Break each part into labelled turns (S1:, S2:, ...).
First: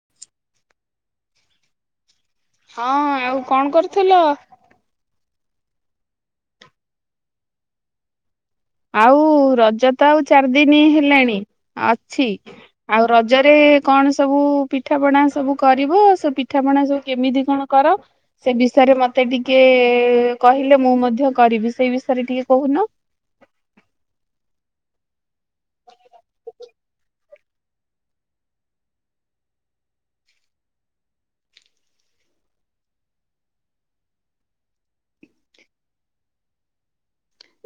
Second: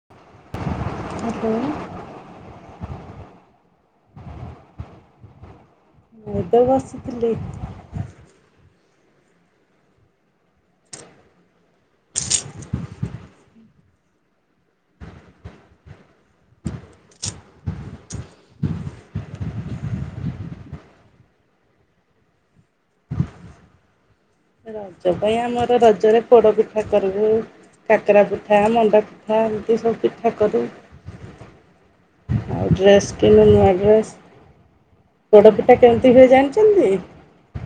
S1: [inaudible]
S2: ହଁ, ଆଉ କଣ କରୁଥିଲ?
S1: ହେଇତ ବସିଥିଲି।
S2: ଆଉ ରଜ ତ ଆଉ ଚାରି ଦିନ ହେଲାଣି ଅଛି। ଆଉ ରଜରେ କଣ ସବୁ ପିଠାପଣା ସବୁ କରିବ? ସେ ପିଠା ପଣା ସବୁ କେମିତି କଣ କର। ସେ ବିଷୟରେ ମତେ ଟିକେ କହିଲେ ମୁଁ ମଧ୍ୟ କରିବି। ସେଇ ବିଷୟରେ ଟିକେ କହୁନ?
S1: ରଜ ପାଇଁ ଆମର ରଜରେ ପୋଡ଼ ପିଠା କରିବୁ। କାକରା ପିଠା, ମଣ୍ଡାପିଠା, ଏମିତି ସବୁ ପିଠା କରୁ। ଆଉ ଡ୍ରେସ୍ କିଣୁ ନୂଆ ଡ୍ରେସ୍। ପୋଡ଼ ପିଠା କେମିତି ହୁଏ ଜାଣିଛନ୍ତି?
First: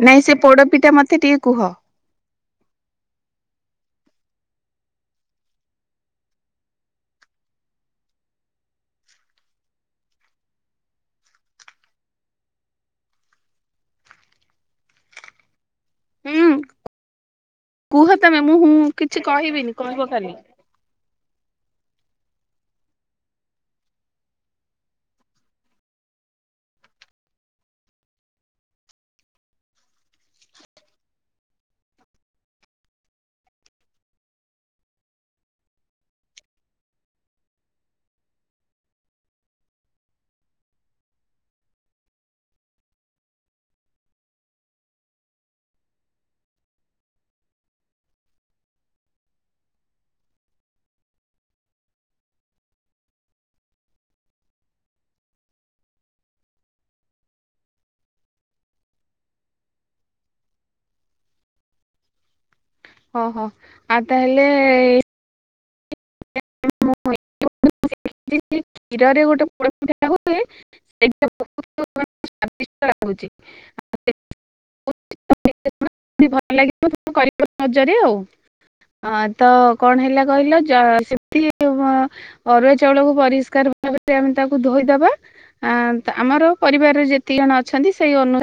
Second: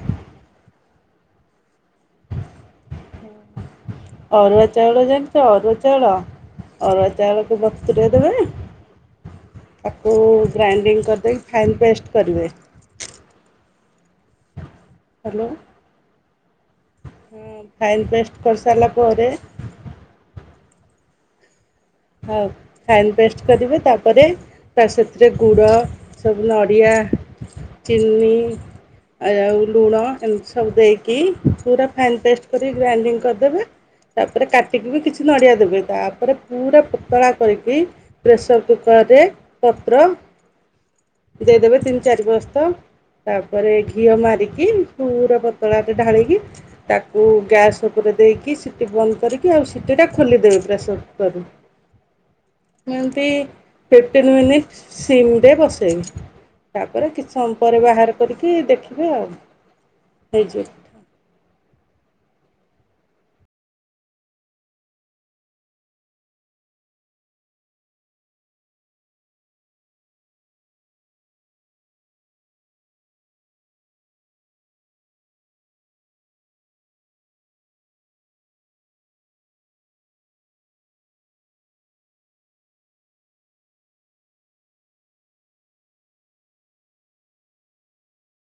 S2: ନାଇଁ, ସେ ପୋଡପିଠା ମତେ ଟିକେ କୁହ।
S1: ଅରୁଆ ଚାଉଳ ଜାଣିଛ ଅରୁଆ ଚାଉଳ। ଅରୁଆ ଚାଉଳକୁ ବତୁରେଇ ଦେବେ। ତାକୁ ଗ୍ରାଇଣ୍ଡିଙ୍ଗ କରିଦେଇକି ଫାଇନ୍ ପେଷ୍ଟ କରିବେ। ହ୍ୟାଲୋ,
S2: ହୁଁ
S1: ହଁ ଫାଇନ୍
S2: କୁହ ତମେ
S1: ପେଷ୍ଟ
S2: ମୁଁ ହୁଁ
S1: କରିସାରିଲା
S2: କିଛି
S1: ପରେ।
S2: କହିବିନି କହିବ କାଲି।
S1: ହଉ, ଫାଇନ୍ ପେଷ୍ଟ କରିବେ ତାପରେ ତା ସାଥିରେ ଗୁଡ଼, ସବୁ ନଡ଼ିଆ, ଚିନି। ଆ ଆଉ ଲୁଣ ଏମିତି ସବୁ ଦେଇକି ପୁରା ଫାଇନ୍ ପେଷ୍ଟ କରି ଗ୍ରାଇଣ୍ଡିଙ୍ଗ କରିଦେବେ। ତାପରେ କାଟିକି ବି କିଛି ନଡ଼ିଆ ଦେବେ। ତାପରେ ପୁରା ପତଳା କରିକି ପ୍ରେସର କୁକରରେ ପତ୍ର ଦେଇଦେବେ ତିନି ଚାରି ପରସ୍ତ। ତାପରେ ଘିଅ ମାରିକି, ପୁର ପତଳାଟେ ଢାଳିକି ତାକୁ ଗ୍ୟାସ୍ ଉପରେ ଦେଇକି ସିଟି ବନ୍ଦ କରିକି, ଆଉ ସିଟିଟା ଖୋଲିଦେବେ ପ୍ରେସର କୁକରରୁ। ଏମତି ଫିଫ୍ଟିନ୍ ମିନିଟ୍ ସିମରେ ବସେଇବେ। ତାପରେ କିଛି ସମୟ ପରେ ବାହାର କରିକି ଦେଖିବେ ଆଉ ହେଇଛି।
S2: ଓହୋ, ଆଉ ତାହେଲେ [inaudible] କ୍ଷୀରରେ ଗୋଟେ ପୋଡ଼ପିଠା ହୁଏ। ସେଇଟା ବହୁତ୍ [inaudible] [inaudible] ଭଲ ଲାଗିବ କରିପାରିବ ରଜରେ ଆଉ ଅଁ- ତ କଣ ହେଲା କହିଲ [unintelligible] [unintelligible] ଅରୁଆ ଚାଉଳକୁ ପରିଷ୍କାର ଭାବରେ ଆମେ ତାକୁ ଧୋଇଦବା ଆଁ -ତ ଆମର ପରିବାରରେ ଯେତେ ଜଣ ଅଛନ୍ତି ସେଇ ଅନୁସାରେ